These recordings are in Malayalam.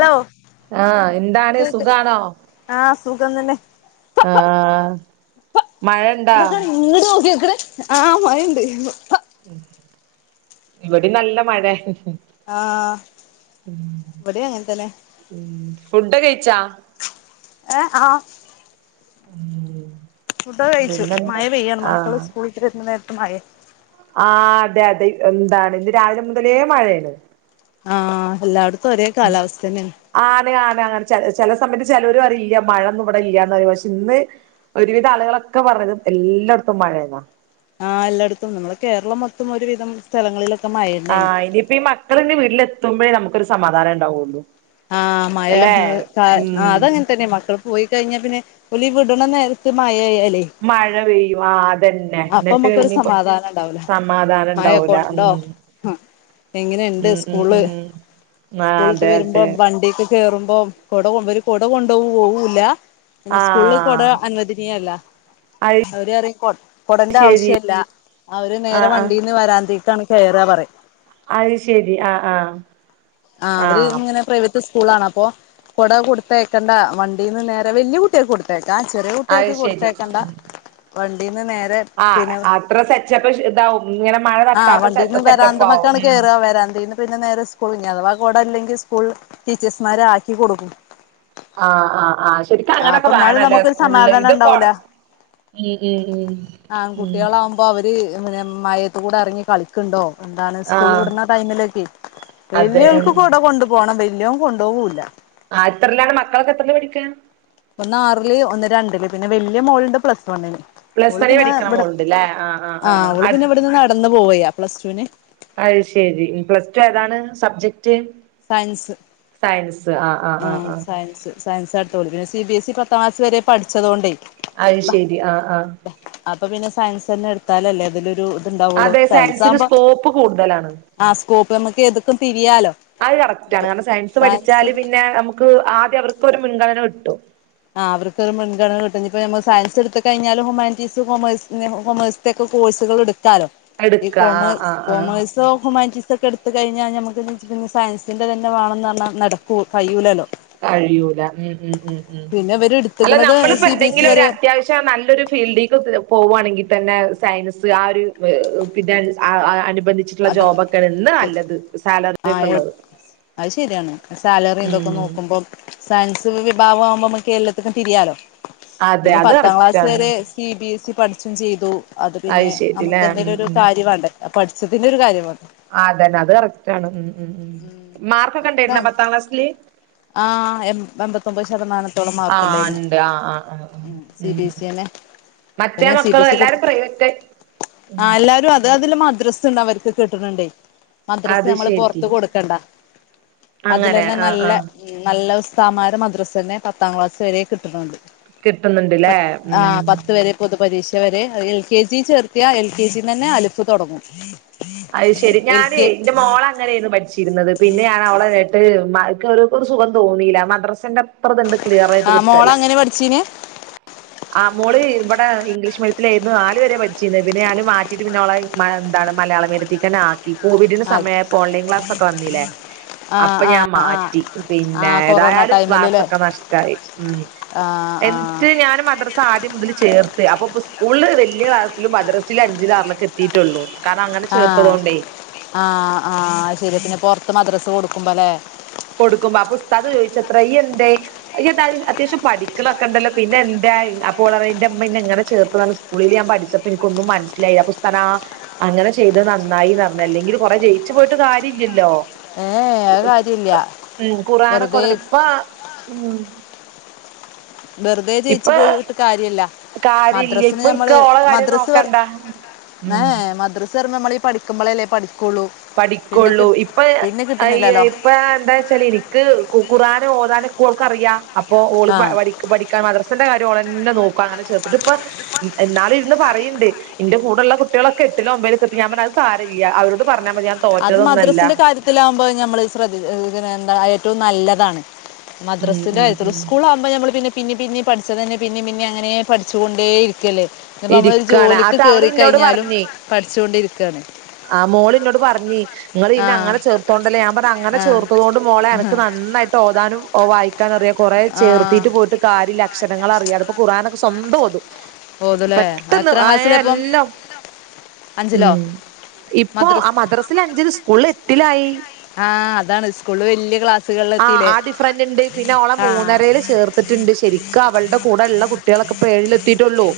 ഹലോ ആഹ് എന്താണ് കേക്ക് സുഖാണോ.. ആഹ് സുഖം തന്നെ ആഹ്ഹ ഹാ മഴ ണ്ടോ.. ഇങ്ങണ്ട് നോക്കിക്ണ് ആഹ് മഴണ്ട്.. ഇവിടിം നല്ല മഴേ.. ആഹ് ഇബടിം അങ്ങതന്നെ.. മ്മ്ഹ്. ഫുഡോകഴിച്ചാ.. ഏ ആഹ്.. ഉ [inaudible] ഫുഡോകെ കഴിച്ചു മഴ പെയ്യാണ് മക്കള് സ്കൂൾട്ട് വരുന്ന നേരത്ത് മയെ.. ആ അതെ അതെ മ്ന്താണ് ഇന്ന് രാവിലെ മുതലേ മഴണ്.. ആഹ എല്ലാടത്തും ഒരേ കാലാവസ്ഥ തന്നെണ്.. ആണ്. ആണ്. അങ്ങനെ ചെ ചെല സമയത്ത് ചെലോരറയും ഇല്ല്യ മഴൊന്നും ഇവിടെ ഇല്ല്യന്ന് റിയും പഷെ ഇന്ന്.. ഒരുവിധം ആളുകളൊക്കെ പറണത് എല്ലാടത്തും മഴേന്നാ. ആഹ് എല്ലടത്തുണ്ട് നമ്മെളെ കേരളം മൊത്തം ഒരുവിധം.. പലസ്ഥലങ്ങളിലൊക്കെ മയെ.. ആ് ഇനിയിപ്പ ഈ മക്കളിനി വീട്ടിൽ എത്തുമ്പോഴേ നമുക്കൊരു സമാധാനം ഉണ്ടാവുള്ളു.. ആഹ് മയ ഹ് കാ അതങ്ങന് തന്നെ മക്കൾക്ക് പോയി കഴിഞ്ഞ പിന്നെ ഒലിവിട്ണ നേരത്ത് മഴയല്ലേ.. മഴ പെയ്യും അതന്നെ ന്നിട്ട് നമ്മക്കൊരു ഞ്ഞിപ്പോ സമാധാനം ഉണ്ടാവൂല സമാധാനം ഇണ്ടാവൂല ഉം ആ എങ്ങനെണ്ട് ഉം ഉം സ്കൂള് ഉം ആ സ്കൂളിട്ട് അതെ വരുമ്പോ അതെ വണ്ടിക്ക് കേറുമ്പോ കൊട കൊണ്ടോ കുട കൊണ്ടുപോവൂല്ല പിന്നെ ആ സ്കൂളിൽ കുട അനുവദനീയമെല്ല അത് അവര്പറയും കുടന്റെ ശരി ആവശ്യല്ല അവര് ആ നേരെ ആ വണ്ടീന്ന് വരാന്തിക്കാണ് കേറാ പറിം അത് ശരി ആ ആഹ് ആ അവരിങ്ങനെ പ്രൈവറ്റ് സ്കൂളാണ് അപ്പൊ കൊട കൊടുത്തെ യിക്കണ്ട വണ്ടീന്ന് നേരെ വല്യ കുട്ടിയാക്ക് കൊടുത്തെക്ക കൊട് തായ്ക്കാം ചെറിയ അത് കുട്ട്യേക്ക് ശരി കൊടുത്തെയിക്കണ്ട വണ്ടീന്ന് നേരെ ആ അത്ര സെറ്റപ്പ് ഇതാവും ഇങ്ങനെ മഴ ആഹ് തട്ടാത്ത സെറ്റ വണ്ടീന്ന് സെറ്റപ്പ് ആവും വരാന്തമക്കാണ് ഉം കേയറ വരാന്തീന്ന് പിന്നെ നേരെ സ്കൂള് ഇനി അഥവാ കോടല്ലെങ്കിൽ സ്കൂൾ ടീച്ചേഴ്സ്മാരാക്കി കൊടുക്കും ആഹ് ആഹ് ശെരിക്കും ആ അങ്ങനെക്കെ അപ്പൊ എന്നാലും വേണല്ലേ നമുക്കൊരു സ്കൂളില് സമാധാനം ഇത് കൊട ഉണ്ടാവൂല ഉം ഉം ഉം ഉം അപ്പോ അവര് പിന്നെ മയേത്ത്കൂടെ ഇറങ്ങി കളിക്കും ണ്ടോ എന്താണ് ആ സ്കൂൾ വിടുന്ന ടൈമിലൊക്കെ അതെ വലിയൾക്ക് കൊട കൊണ്ട് - പോണം വല്യോൻ കൊണ്ടോകൂല്ല ആ എത്രല്ലാണ് മക്കളൊക്കെ എത്രെല് പഠിക്കാ ഒന്ന് ആറില് ഒന്ന് രണ്ടില് പിന്നെ വല്യ മോളുണ്ട് പ്ലസ് വണ്ണിന് പ്ലസ് ഓള് വരെ പിന്നെ പഠിക്കണ ഇവിടെ മോളുണ്ട്ല്ലേ ആ ആ ആ ആഹ് ഓള് പിന്നെ ഇവിട്ന്ന് നടന്ന് പോവയാ പ്ലസ്ടുന് അയ് ശെരി പ്ലസ് ടു ഏതാണ് സബ്ജക്ട് സയൻസ് സയൻസ് ആഹ ആഹ് ആ ആഹ് ആഹ സയൻസ് സയൻസ് യെടുത്തോളൂ പിന്ന സി ബി എസ് ഇ പത്താം ക്ലസ് വരെ പഠിച്ചതോണ്ടേ അയ് ശെരി ആഹ് ആഹ് അപ്പൊ പിന്നെ സയൻസെന്നെ എടുത്താലല്ലേ അതിലൊരു ഇത്ണ്ടാവുള്ളൂ അതെ സയൻസ് സയൻസിന് ആകുമ്പോ സ്കോപ്പ് കൂടുതലാണ് ആ സ്കോപ്പ് നമമ്മക്ക് ഏത്ക്കും തിരിയാലോ അത് കറക്റ്റാണ് കാരണം സയൻസ് പഠിച്ചാല് പിന്നെ നമുക്ക് ആദ്യം അവർക്ക് ഒരു മുൻഗണന കിട്ടും ആഹ അവർക്കൊരു മുൻഗണന കിട്ടും ഇഞ്ഞിപ്പൊ നമ്മ സയസ് ട്ത്തു കഴഞ്ഞാലും ഹുമാൻറ്റീസ് കൊമേഴ് കൊമേഴസ് സ്ന്റെക്കെ കോഴ്സുകൾ എടുക്കാലോ ഈ കോമേഴ്സ് എടുക്ക ആ ആ കോമേഴ്സ് ആ കോമയ്സോ പ്പോ ഹ്യുമാനിറ്റീസോ ക്കെ എടു കഴിഞ്ഞാൽ നമ്മക്ക് ന്ന് വച്ച പിന്നെ സയൻസിൻ്റെന്ന വേണെന്ന് പറഞ്ഞാ നടക്കൂ കയ്യൂലല്ലോ കഴിയൂല ഉം ഉം ഉം ഉം പിന്നെ ഇവര് അല്ല എടുത്തുക്കണത് നമ്മളിപ്പോ സി ബി എസ് എന്തെങ്കിലും ഇ ഒരു വരെ അത്യാവശ്യം പെ നല്ലൊരു ഫീൽഡേക്ക് പോകുവാണെങ്കിൽ തന്നെ സയൻസ് ആ ഒരു പിന്നെ ആ അനുബന്ധിച്ചിട്ടുള്ള ജോബ് ഒക്കെഉള്ള അത് നല്ലത് സാലറി യൊക്കെ യു ആഹ് ള്ളത് അത് ശരിയാണ് സാലറി തൊക്കെ നോക്കുമ്പോൾ സയൻസ് വിഭാഗും ആവുമ്പോ നമ്മക്ക് എല്ലാത്തിനും തിരിയാാലോ അതെ പിന്നെ അത് പത്താം ക്ലാസ് കറക്റ്റാണ് വരെ സി ബി എസ് ഇ പഠിച്ചും ചെയ്തു അത് പിന്നെ ശരില്ലേ നമുക്ക് ഉം എന്തെലൊരു ഉം കാര്യമണ്ടെ ആ പഠിച്ച തിന്റൊരു കാര്യം വാണ്ടേ അ അതന്നെ അത് കറക്റ്റ് ആണ് ഉഉം ഉം ഉം മാർക്കൊക്കെ ണരുന്നോ പത്താം ക്ലാസ്സില് ആ എമ് എൺപത്തൊൻമ്പത് ശതമാനത്തോളം ആ മാർക്കുണ്ടാ യിരുന്നു ഉണ്ട് ആ ആ ആ ആ സി ഉം ബി എസ് എനെ മറ്റേ മക്കള് എല്ലാരും പ്രൈവറ്റ് ഉം ആ എല്ലാരും അത് അതില് മദ്രസ്സുണ്ട് അവർക്ക് കിട്ടണുണ്ടേ മദ്രസ് അത് നമ്മള് പൊർ ശരി ത്ത് കൊടുക്കണ്ട അങ്ങനെ അതിലന്നെ ആ ആ നല്ല ം നല്ല ഉസ്താദ് മാര് മദ്രസന്നെ പത്താം ക്ലാസ് വരെ കിട്ടുന്നുണ്ട്. കിട്ടുന്നുണ്ട്ല്ലേ ം പൊതു പരീക്ഷ വരെ എൽ കെ ജി ചേർത്തിയാ എൽ കെ ജി ന്നന്നെ അലിഫ് തൊടങ്ങും. അയ് ശെരി ഞാനേ എന്റെ മോള നെര്ന്നു പഠിച്ചീര്ന്നത് പിന്നെ ഞാൻ അവളെങ്ട്ട് മക്ക് ഒരു സുഖം തോന്നീല്ല മദ്രസിന്റെ ആഹ മോളെങ്ങനെ പഠിച്ചീന്? ആ മോള് ഇവടെ ഇംഗ്ലീഷ് മേഡിയത്തിലേയിരുന്നു നാല് വരെ പഠിച്ചീന്ന് പിന്നെ ഞാന് മാറ്റിട്ട് പിന്നെ ഓളെ മല എന്താണ് മലയാള മേഡിയ ത്തിക്കന്നേ ആക്കി കോവിഡിന്റെ ആ സമയായപ്പോ ഓൺലൈൻ ക്ലാസൊക്കെ വന്ന്ലേ? ആ അപ്പൊ ആ ഞാ ആ മാറ്റി ആ പിന്നെ കൊറോണ ഏതായാലും ക്ലാസ്സൊക്കെ നഷട്ടായി ം ആഹ് ത് ആഹ് ഞാനും മദ്രസ് ആദ്യം മുതൽ ചേർത്ത് അപ്പൊ ഇപ്പ സ്കൂള് വെല്ല്യ ക്ലാസ്സിലും മദ്രസില് അഞ്ചിലു ആറിലൊക്കെ എത്തിയിട്ടൊള്ളു കാരണം അങ്ങനെ ചേർത്തതോണ്ടേ. ആഹ് ആഹ് അത് ശരി പിന്നെ പൊറത്ത് മദ്രസ് കൊടുക്കുമ്പോ ല്ലേ? കൊടുക്കുമ്പ അപ്പൊ ഉസ്താദ് ചോയ്ച്ചത്ര യ്യ് എന്തേ ഇയ്യ് എതായി അത്യാവശ്യം പഠിക്ക്ണൊക്കെണ്ടല്ലോ പിന്നെ എന്തായ് അപ്പോൾ ഓളറിയ ന്റെ മ്മ ഇന്നേ ഇങ്ങനെ ചേർത്തതാണ് സ് സ്കളില് ഞാൻ പഠിച്ചപ്പോ ഇൻക്കൊന്നും മൻസിലായില്ല ഉസ്താ അങ്ങനെ ചെയ്തത് നന്നായീന്ന്റി അല്ലെങ്കില് കൊറെ ജയിച്ച് പോയിട്ട് കാര്യല്ലലോ. ഏ അ് അത്കാര്യല്ല. ം ഖുർആനൊക്കെ ഓത്ണ്ട് ഇപ്പ ം വെറുതെ ജയിച്ചു പോയൂറ്ഞ്ട്ട് കാര്യല്ല. കാര്യല്ല മദ്രസിന് ഇപ്പൊ ഞമ്മള് ഇക്ക് ഓളെ കാര്യം മദ്രസ് പറ നോക്കണ്ട ഏ ഉം മദ്രസ് പറിമ്പോ നമ്മള് ഇ പഠിക്കുമ്പളല്ലേ പഠിക്കൊള്ളൂ. പഠിക്കൊള്ളൂ ഇപ്പ അയ്യേ ഇപ്പഴാ എന്താച്ചാല് ഇ ക്ക് ഖുർആനോതാനൊക്ക ഓൾക്കറിയ അപ്പൊ ഓള് ആ പ പഠി പഠിക്കാം മദ്റസിന്റെ കാര്യംഓളെന്നെ നോക്കു അങ്ങനെ ചേർത്തിട്ട്. ഇപ്പം ന്നാളിര്ന്ന് പറയ്ണ്ട് ഇന്റെ കൂടെള്ള കുട്ടികളക്കെ എട്ടിലോ ഒമ്പേലൊക്കെ എത്തി ഞാൻ പറഞ്ഞു അത് സാരല്ല്യ അവരോട് പറഞ്ഞാ മതി അത് തോറ്റതൊന്നല്ല മദ്രസിന്റെ കാര്യത്തിലാകുമ്പോ ഞമ്മള് ശ്രദ്ധി പിന്നെ എന്താ ഏറ്റവും നല്ലതാണ്. ഉം മദ്രാസിന്റെ ഉം എതിറ് ഉം സ്കൂളാ പ്പ നമ്മള് പിന്നിം പിന്നിം പിന്നിം പഠിച്ചതന്നേ പിന്നിം പിന്നിം അങ്ങനേ പഠിച്ചുകൊണ്ടേ ഇരിക്കല്ലേ? ഇപ്പോ നമ്മളൊരു ഇരിക്കാണ് ജോലിക്ക് ആട്ട് അവള് കേറി ഇന്നോട് കഴിഞ്ഞാലും പറഞ്ഞ് പഠിച്ചോണ്ടിരിക്കാണ്. ആ മോള് ഇന്നോട് പറഞ്ഞേയ്. ഇങ്ങള് ആ ഇന്ന അങ്ങനെ ചേർത്തോണ്ടല്ലേ ഞാൻ പറ അങ്ങനെ ചേർത്തതോണ്ട് മോളെ അനക്ക് നന്നായി ട്ടോഓതാനും ഓ വായിക്കാനറിയാം കുറേ ആ ചേർത്തീട്ട് പോയിട്ട് കാര്യല്ല അക്ഷരങ്ങളറിയാതപ്പൊ ഖുർആനൊക്കെ സ്വന്തം ഓതും. ഓതല്ലേ പെട്ടെന്ന് എത്രാം ആയേ ക്ലാസ്സിലപ്പം എല്ലാം അഞ്ചിലോ ം ഇപ്പോ ആ മദ്രസ് മദ്രസില് അഞ്ചില് സ്കൂളാല് എട്ടിലായി. ആഹ് അതാണ് സ്കൂള്ല വെല്ല്യ ക്ലാ ആഹ് ആ ഡിഫ്രൻ്റ്ണ്ട് പിന്നെ ഓളെ ആ മൂന്നരേല് ചേർത്തിട്ട്ണ്ട് ശരിക്ക അവൾടെ കൂടെള്ള കുട്ട് കുട്ട്യേളൊക്കെപ്പ ഏഴിലെത്തിയിട്ടൊള്ളൂ.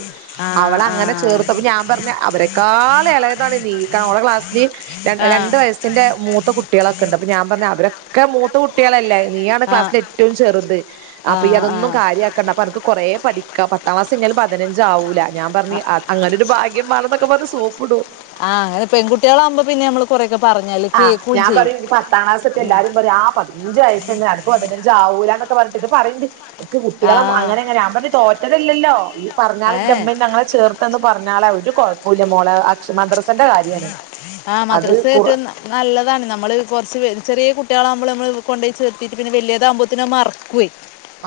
ആ അവള ആ അങ്ങനെ ചേർത്തപ്പം ഞാൻ പറഞ്ഞ് അവരെേക്കാള് എളേതാണ് നീ കാ ഓളെ ക്ലാസ്ല്. ര ആ ആ രണ്ട് വയസ്സിന്റെ മൂ ത്ത കുട്ട്യാളൊക്കെണ്ട് അപ്പൊ ഞാൻ പറഞ്ഞു അവരൊക്കെ മൂത്ത കുട്ട്യാളല്ലേ. നീയാണ് ക്ലാസ്സല് ആ എറ്റവും ചെറുത്. അപ്പംഇയ്യ് ആ അതൊന്നും കാര്യാക്കണ്ട അപ്പ അനക്ക് കുറെേ പഠിക്ക പത്താം ക്ലാസ് കഴിഞ്ഞാലും പതിനഞ്ചആവൂല ഞാൻ പറഞ്ഞ് അ അങ്ങനെ ഒരു ഭാഗ്യം മാണന്നൊക്കെ പറഞ്ഞ് സോപ്പ്ടും. ആഹ് അങ്ങനെ പെൺകുട്ടികളാവുമ്പോ പിന്നെ ഞമ്മള് കൊറേക്കെ പറഞ്ഞാല് ആഹ് കേകും ഞാൻ ചെയ്യും ഉം. അഞ്ച് വയസിന്ന് അണക്കു പതിനഞ്ചാവൂലന്നൊക്കെ പറഞ്ഞിട്ട്ണ്ട് പറയണ്ടി ഇക്ക് ആ കുട്ട്യേളൊന്നും അങ്ങനെ ഇങ്ങനെ ഞാൻ പറഞ് തോറ്റതല്ലല്ലോ ഈ പറഞ്ഞാള് ഏ ഇന്റെമ്മന്നേ ഞങ്ങളെ ചേർത്തന്ന് പറഞ്ഞാള ഒരു കൊഴപ്പുയില്ല മോളെ. ക്ഷ മദ്രസന്റെ കാര്യാണ് ആ അത് മദ്രസ ഖുർ ഏറ്റവും ന- നല്ലതാണ് നമ്മള് കുറച്ച് വെൽ ചെറ്യേ കുട്ട്യേളാകുമ്പള് നമ്മള് കൊണ്ടയ് ചേർത്തീട്ട് പിന്നെ വെല്ല്യതാവുമ്പോത്തിനു അത് മറക്കുവേ.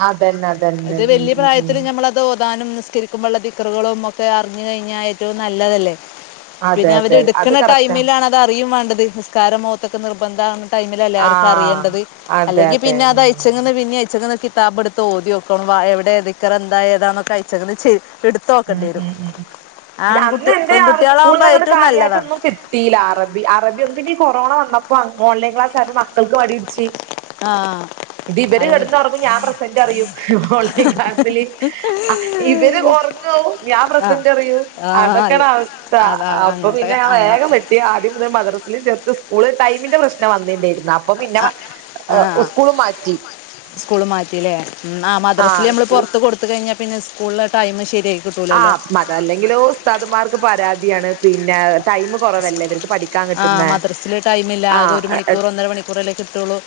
അതന്നെ അ അത് വെല്ല്യ പ്രായത്തില് ഞമ്മള തോതാനും നിസ്കരിക്കുമ്പള്ള ദിക്കറ്കളും ഒക്കെ അറിഞ്ഞ് കഴിഞ്ഞാൽ ഏറ്റവും നല്ലതല്ലേ. അതെ പിന്നെ അതെ അത് അവര്ട്ക്ണ കറക്റ്റാ ടൈമിലാണ് അതറിയും മാണ്ടത് നിസ്കാരം ഒതൊക്കെ നിർബന്ധആണ ടൈമിലല്ലേ അവർക്ക് ആഹ് അറിയേണ്ടത്. അതെ അല്ലെങ്കി അതെ പിന്നെ അത് ഉം അയ്ച്ചങ്ങന്ന് പിന്നീം അയ്ച്ചങ്ങന്ന് കിത്താബ് ഇട്ത്ത് ഓത്യോ തും വായഎവ്ടെ ദിക്റ് എന്താ ഏതന്നൊക്കെ അഴിചങ്ങത് ഇട് ഉം ഉം ഉം ഉം. പിന്നെ അന്ന് എന്തേ ആവം പെൺകുട്ടികളാവുമ്പോൾ സ്കൂൾന്നങ്ങട് ഏറ്റവും നല്ലതാണ് കാര്യായിട്ടൊന്നും കി ട്ടീല അറബി അറബി [unintelligible] ഈ കൊറോണ വന്നപ്പം ഓൺലൈൻ ക്ലാസായപ്പൊ മക്കൾക്ക് മടി പിടിച്ച്‌ ആഹ് ഇത് ഇവര് കിടന്നൊറങ്ങും ഞാൻ പ്രസന്റ് പറയും ഓൺലൈൻ ക്ലാസ്സില് അ ഇവര് ഒറങ്ങും ഞാൻ ആ പ്രസന്റ് പറയും ആ അതൊക്കേ അല്ല ണവസ്ഥത അവസ്ഥ അതാ അപ്പൊ പിന്നെ അങ്ങനത്തെ ഞാൻ അന്ന വേഗം വെ ആദ്യം മുതല് മദ്രസ്ല് ചേർത് സ്‌കൂള് ടൈമിന്റെ പ്രശ്നം വന്നില്ലേ ര് ന്നോ അപ്പൊ പിന്നെ ഉസ്ക്കൂളും മാറ്റി സ്കൂള് മാറ്റില്ലേ ഹ് ന്ന ആ മദ്രസില്നമ്മള് സ്കൂ പൊറത്ത് കൊടു കഴിഞ്ഞാ പിന്നെ സ്കൂളിലെടൈം ശരിയാ ആഹ് പ്പം അതെല്ലെങ്കിലും ഉസ്താദുമാർക്ക് പരാതിയാണ് പിന്നെ ടൈമ്കുറവല്ലെ ഇവർക്ക് പഠി ആഹ് മദ്രസില് ടൈമില്ല ആകെ ഒരു മണിക്കൂറ് ഒന്നര മണിക്കൂറല്ലേ കിട്ടൊള്ളൂ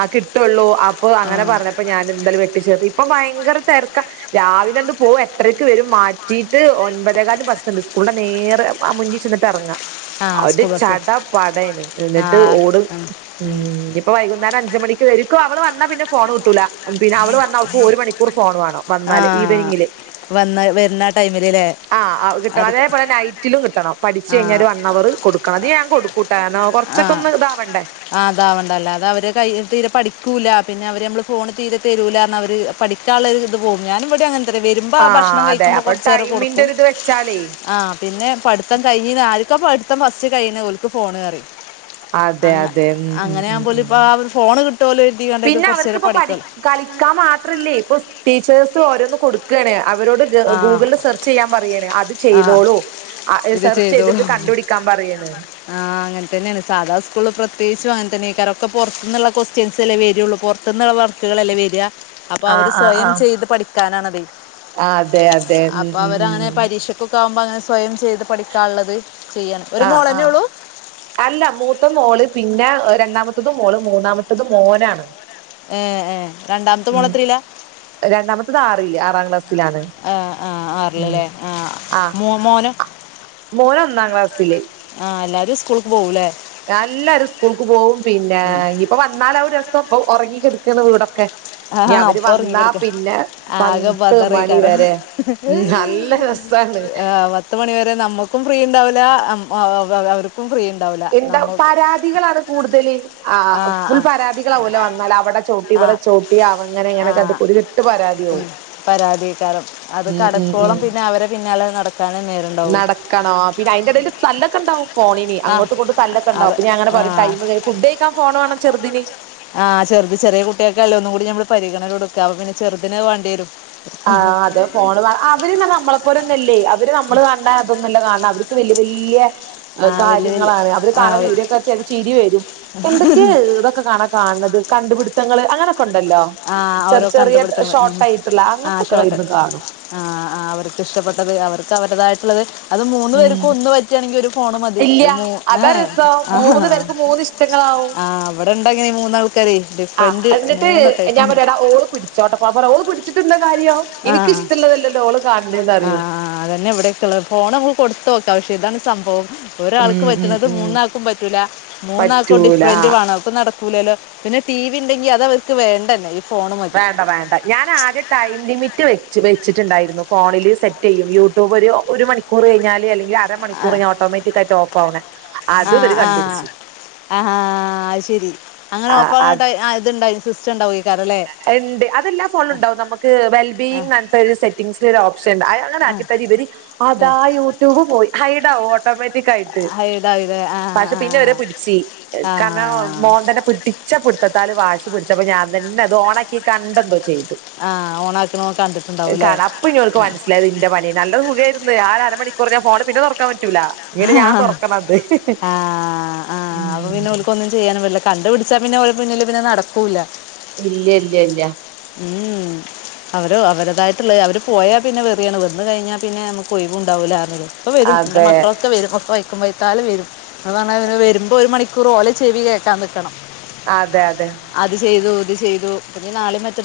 ആഹ് കിട്ടള്ളൂ അപ്പൊ അങ്ങനെ പറഞ്ഞപ്പോ ഞാൻ ഇന്നലെ വെട്ടിച്ചേർത്തി ഇപ്പൊ ഭയങ്കര തിരക്കാ രാവിലണ്ട് പോകും എട്ടരക്ക് വെരും മാറ്റീട്ട്ഒൻപതേകാല്ന് ബസ്ണ്ട് സ്കൂളിന്റെ നേരെ ആ മുന്നീ ചെന്നിട്ടെറങ്ങാ ആ ഒര് സ്കൂൾ ബസ് ചട പടേണ് ആ ഇന്ന്ട്ട് ഓട് ഉം അപ്പൊ വൈകുന്നേരം അഞ്ചു മണിക്ക് [unintelligible] അവള് വന്നാ പിന്നേ ഫോണു കിട്ടൂല പിന്നെ അവള് വന്നാ അവക്ക് ഒരു മണിക്കൂർ ഫോൺ വേണം ആ വന്നാല് ഈവനിങ്ങില് വന്ന വരുന്ന ടൈമിലല്ലേ ആഹ് കിട്ടണം അത് ക- അതേപോലെ നൈറ്റിലും കിട്ടണം പഠിച്ചു ആ കഴിഞ്ഞൊരു വണ്ണവറ് കൊടുക്ക്ണത് ഞാൻ കൊട്ക്കുട്ടാ ഞാ കൊറ്ച്ചൊക്ക ഒന്ന് ഇതാവണ്ടെ ആഹ് ആതാവണ്ടല്ല അതവര് കൈ തീരെ പഠിക്കൂല പിന്നെ അവര് നമ്മള് ഫോണ് തീരെ തരൂലാന്ന് അവര് പഠി ചള ഇത് പോവും ഞാനും ഇവിടി അങ്ങനെ വരുമ്പോ ആ ആഹ് ഭക്ഷണം അതെ കഴിക്കുമ്പോ അപ്പൊ കൊറച്ചേരം ടൈമിന്റെ കൊട്ക്കും ഒരു ഇത് വെച്ചാലേ ആഹ് പിന്നെ പഠിത്തം കഴിഞ് ആർക്കാ പഠിത്തം ഫസ്റ്റ് കഴിയണ് ഓൽക്ക് ഫോണ്ന്നറയും അതെ അങ്ങ അതെ ഉം ഉം അങ്ങനെ ഉം ഉം ആവുമ്പോളിപ്പം അവര് ഫോണ് കിട്ടുല്ലോ കര്തിയോണ്ട് പിന്നെ കൊറച്ചേരം അവർക്കിപ്പോ പഠി ക്കും കളിക്കാൻ മാത്രല്ലേ ഇപ്പൊ ടീച്ചേഴസ് ഓരോന്ന് കൊടുക്കാണ് അവരോട് ആ ഗൂഗ്ള്സെർച്ച് ചെയ്യാന് പറയാണ് അത് ആ ചെയ്തോളൂ ആഹ് ഇത് എസെർച്ച് ചെയ്തിട്ട് കണ്ടുപിടിക്കാൻ പറയാണ് ആഹ് അങ്ങൻതന്നെണ് സാധാ സ്‌കൂൾല് പ്രിത്രേകിച്ചു അങ്ങൻതന്നെക്കാരം ഒക്ക പൊർത്ത് ന്ന്ള്ള കൊസ്‌റ്റ്യൻസല്ലേ വെരൊള്ളൂ പൊർ ത്തൂന്നുള്ള വർക്കുകളല്ലേ വര്വാ അപ്പോ അവര് ആഹ് ആഹ് സ്വയം ചെയ്ത് പഠിക്കാനാണത് ആഹ് അതെ അതെ ഉം ഉം ഉം പ്പൊക്കാവുമ്പങ്ങനെ സ്വയം ചെയ്ത് പഠിക്കാള്ളത്. ആഹ് ആഹ് അല്ല മൂത്ത മോള് പിന്നെ രണ്ടാമത്തെതും മോള് മൂന്നാമത്തത് മോനാണ് ഏഹ് ഏഹ് രണ്ടാമത്തെ ഉം മോളെത്രീലാ രണ്ടാമത്തത് ആറില് ആറാം ക്ലാസ്സിലാണ് ആഹ് ആഹ് ഉം ആർൽലേ ആഹ് മോ മോനോ മോനൊന്നാം ക്ലാസ്സില് ആഹ് എല്ലാരു സ്കൂൾക്ക് പോവുലെ അഹ എല്ലാരരും സ്കൂൾക്ക് പോവും പിന്നെ ഇനിയിപ്പൊ വന്നാലാവും രസം ഇപ്പൊ ഒറങ്ങിക്കെടുക്കാണ് വീടൊക്കെ ആ ഇനി അവര് അപ്പോൾ വന്നാ ഉറങ്ങിക്കിടക്കുക പിന്നെ ആകെ പത്ത് ബദറി മണി വരെ കാരണം ഉം നല്ല രസാ- ആ, [unintelligible] പത്ത് മണിവരെ നമ്മക്കും ഫ്രീ ഇണ്ടാവൂല അം അവ- ക്കും ഫ്രീ ഇണ്ടാവൂല എന്താ പരാതികളാണ് കൂടുതല്. ആഹ് ആ ആഹ് ആ ഫുൾ പരാതികളാവൊലെ വന്നാൽ അവടെ ചൗട്ടി ആ ഇവടെ ചൗട്ടി അവ ഇങ്ങനെ ഇങ്ങനൊക്കെ ഒരു കെട്ട് പരാത്യാവും പരാതേക്കാരം അത് ഉം കടക്കോളം പിന്നെ അവരെ പിന്നാലെ നടക്കാനെ നേര- നടക്കണോ പിന്നെ അയിൻ്റടേല് തല്ലക്കണ്ടാവും ഫോണിന് ആ അങ്ങോട്ടിങ്ങോട്ടും തല്ലൊക്കണ്ടാവും അത് പിന്നെ ഞാനങ്ങനെ ആ പറയും ടൈമ് ഫുഡയ്ക്കാ ഫോണ് വാണ ചെർദിന്. ആഹ് ചെറുത് ചെറീ കുട്ടീക്കല്ലെ ഒന്നുംകൂടി നമ്മള് പരിഗണന കൊട്ക്ക അപ്പൊ പിന്നെ ചെറ്തിന് അയ് വേണ്ട്യേരും ആഹ് അതെ ഫോണ് അവര്ന്ന് നമ്മളെപ്പോലന്നല്ലെ അവര് നമ്മള് അർഞ അതൊന്നല്ല കൺണെ അവർക്ക് വെല്യാ വെല്യാ ആ വലിയ വലിയ കാര്യങ്ങളാണ് അവര് ആ കാണണ വെ- വീഡിയൊക്ക ചെല- ചിരി വരും എന്തൊക്കെ ഇതൊക്കെ കാണാ കാണ്ണത് കണ്ട്പിടുത്തങ്ങള് അങ്ങനൊക്കെ ഉണ്ടല്ലൊ ആ ചെർ ഓരോ ചെറിയ കണ്ടുപിടുത്തങ്ങൾ ഷോർട്ടായിട്ടുള്ള അങ്ങ ആഹ് ആഹ് അവർക്ക് ഇഷ്ടപ്പെട്ടത് അവർക്ക് അവരുടേതായിട്ടുള്ളത് അത് മൂന്ന് ഉം പേർക്കും ഒന്ന് പറ്റാണെങ്കി ഒരു ഫോണ് മതി ഇല്ല ഇത് മൂ അതാ ഏഹ് രസം ആഹാ മൂന്ന് പേർക്ക് മൂന്ന് ഇഷ്ടങ്ങളാവും. ഇവിടെണ്ടെങ്ങനെ ഈ മൂന്നാൾ ക്കാരേ ആഹ് എന്നിട്ട് ഞാൻ പറയും എടാ ഓള് പിടി ച്ചോട്ടേ പ്പാ പറ്യാ ഓള് പിടിച്ചിട്ടെന്താ കാര്യോ എനിക്കഷ്ടള്ളതല്ലല്ലോ ഓള് കാണ്‌ണേന്ന് പറയും ആഹ് അതന്നെ ഇവിടെയൊക്കെള്ളത് ഫോണമ്മക്ക്‌ കൊടുത്തു നോക്കാം പക്ഷെ ഇതാണ് സംഭവം. ഒരാൾക്ക് ഉം ഉം പറ്റണത് ഉം മൂന്നാൾക്കും പറ്റൂല്ല മൂന്നാൾക്കും പറ്റൂല ഡിഫറൻറ് വേണം. ഇപ്പ നടക്കൂലല്ലോ. പിന്നെ ടി വി ഇണ്ടെങ്കി അത് അവർക്ക് വേണ്ടന്നെ. വേണ്ട വേണ്ട. ഞാൻ ആദ്യം ടൈം ലിമിറ്റ് വെച്ച് വെച്ചിട്ടുണ്ടായിരുന്നു ഫോണില് സെറ്റ് ചെയ്യും യൂട്യൂബ് ഒരു ഒരു മണി ക്കൂറ് കഴിഞ്ഞാല് അല്ലെങ്കി അര മണിക്കൂറൈഞ്ഞാ ഓട്ടോമാറ്റിക്കായിട്ട് ഓഫാവ്ണെ. അതും ആഹ് ഇവര് ആഹ് കണ്ടുടിച്ചു. ആഹാ അയ് ശരി. അങ്ങനെ ആ ആ ഓഫാവ്ണെ ടൈ ആഹ് ഇത്ണ്ടായി സിസ്റ്റം ഉണ്ടാവോയിക്കാരം ല്ലേ. അത്ണ്ട്. അതെല്ലാ ഫോണിലും ഉണ്ടാവും നമുക്ക് വെൽ ബീയിങ്ങ് ന്നറഞ്ഞിട്ടൊരു സെറ്റിങ്സിൽ ഒരു ഓപ്ഷൻ ഉണ്ട്. അത് ങ്ങനാക്കിട്ടാ ഇവര് അതാ യൂട്യൂബ് പോയി ഹൈഡാവും ഓ ട്ടോമാറ്റിക് ആയിട്ട് ആഹ് ഇതായില്ലേ ആഹ് പക്ഷെ പിന്നെ ആഹ് ഓരെത് പിടിച്ച് കാരണം ആഹ് മോൻ തന്നെ പിട്ടി ച്ച പിടുത്തത്താല് വാശി പിടിച്ചപ്പോ ഞാൻ തന്നെ അത് ഓണാക്കി കണ്ടന്തോ ചെയ്ത്. ആഹ് ഓണാക്കണ കണ്ടിട്ടുണ്ടാവൂല്ലേ കാണ അപ്പൊ ഇനി ഓല്ക്ക് ആഹ് മനസ്സിലായത് ഇന്റെ പണി നല്ല സുഖേര്ന്ന് ആ ഒരരമണിക്കൂറയ്ഞ്ഞാ ഫോണ് പിന്നെ തുറക്കാൻ പറ്റൂല്ല. ആഹ് ആഹ് ആഹ് അപ്പൊ പിന്നെ ഉം ഓൽക്കൊന്നും ചെയ്യാനും പറ്റൂല്ല. കണ്ടു പിടിച്ചാ പിന്നെ ഓലെ മുന്നില് പിന്നെത് നടക്കൂല്ല. ഇല്ലല്ലല്ല. ഉം ഹും അവരോ അവരതായിട്ടുള്ള അവര് പോയാ പിന്നെ വെറിയാണ് വന്ന് കഴിഞ്ഞാ പിന്നെ നമുക്ക് ഒയിവുണ്ടാവൂലാർഞ്ഞില്ലെ. ഇപ്പ വരും ന്റെ അതെ മക്കളൊക്കെ വരും. ഒക്ക വൈ യ്ക്കും വയ്ത്താലെ വരും. അതാണവര് വരുമ്പോ ഒരു മണിക്കൂർ ഓലെ ചെവി കേക്കാൻ നിക്കണം. അതെ അതെ അത് ചെയ്തു ഇത് ചെയ്തു പിന്നെ നാളേം മ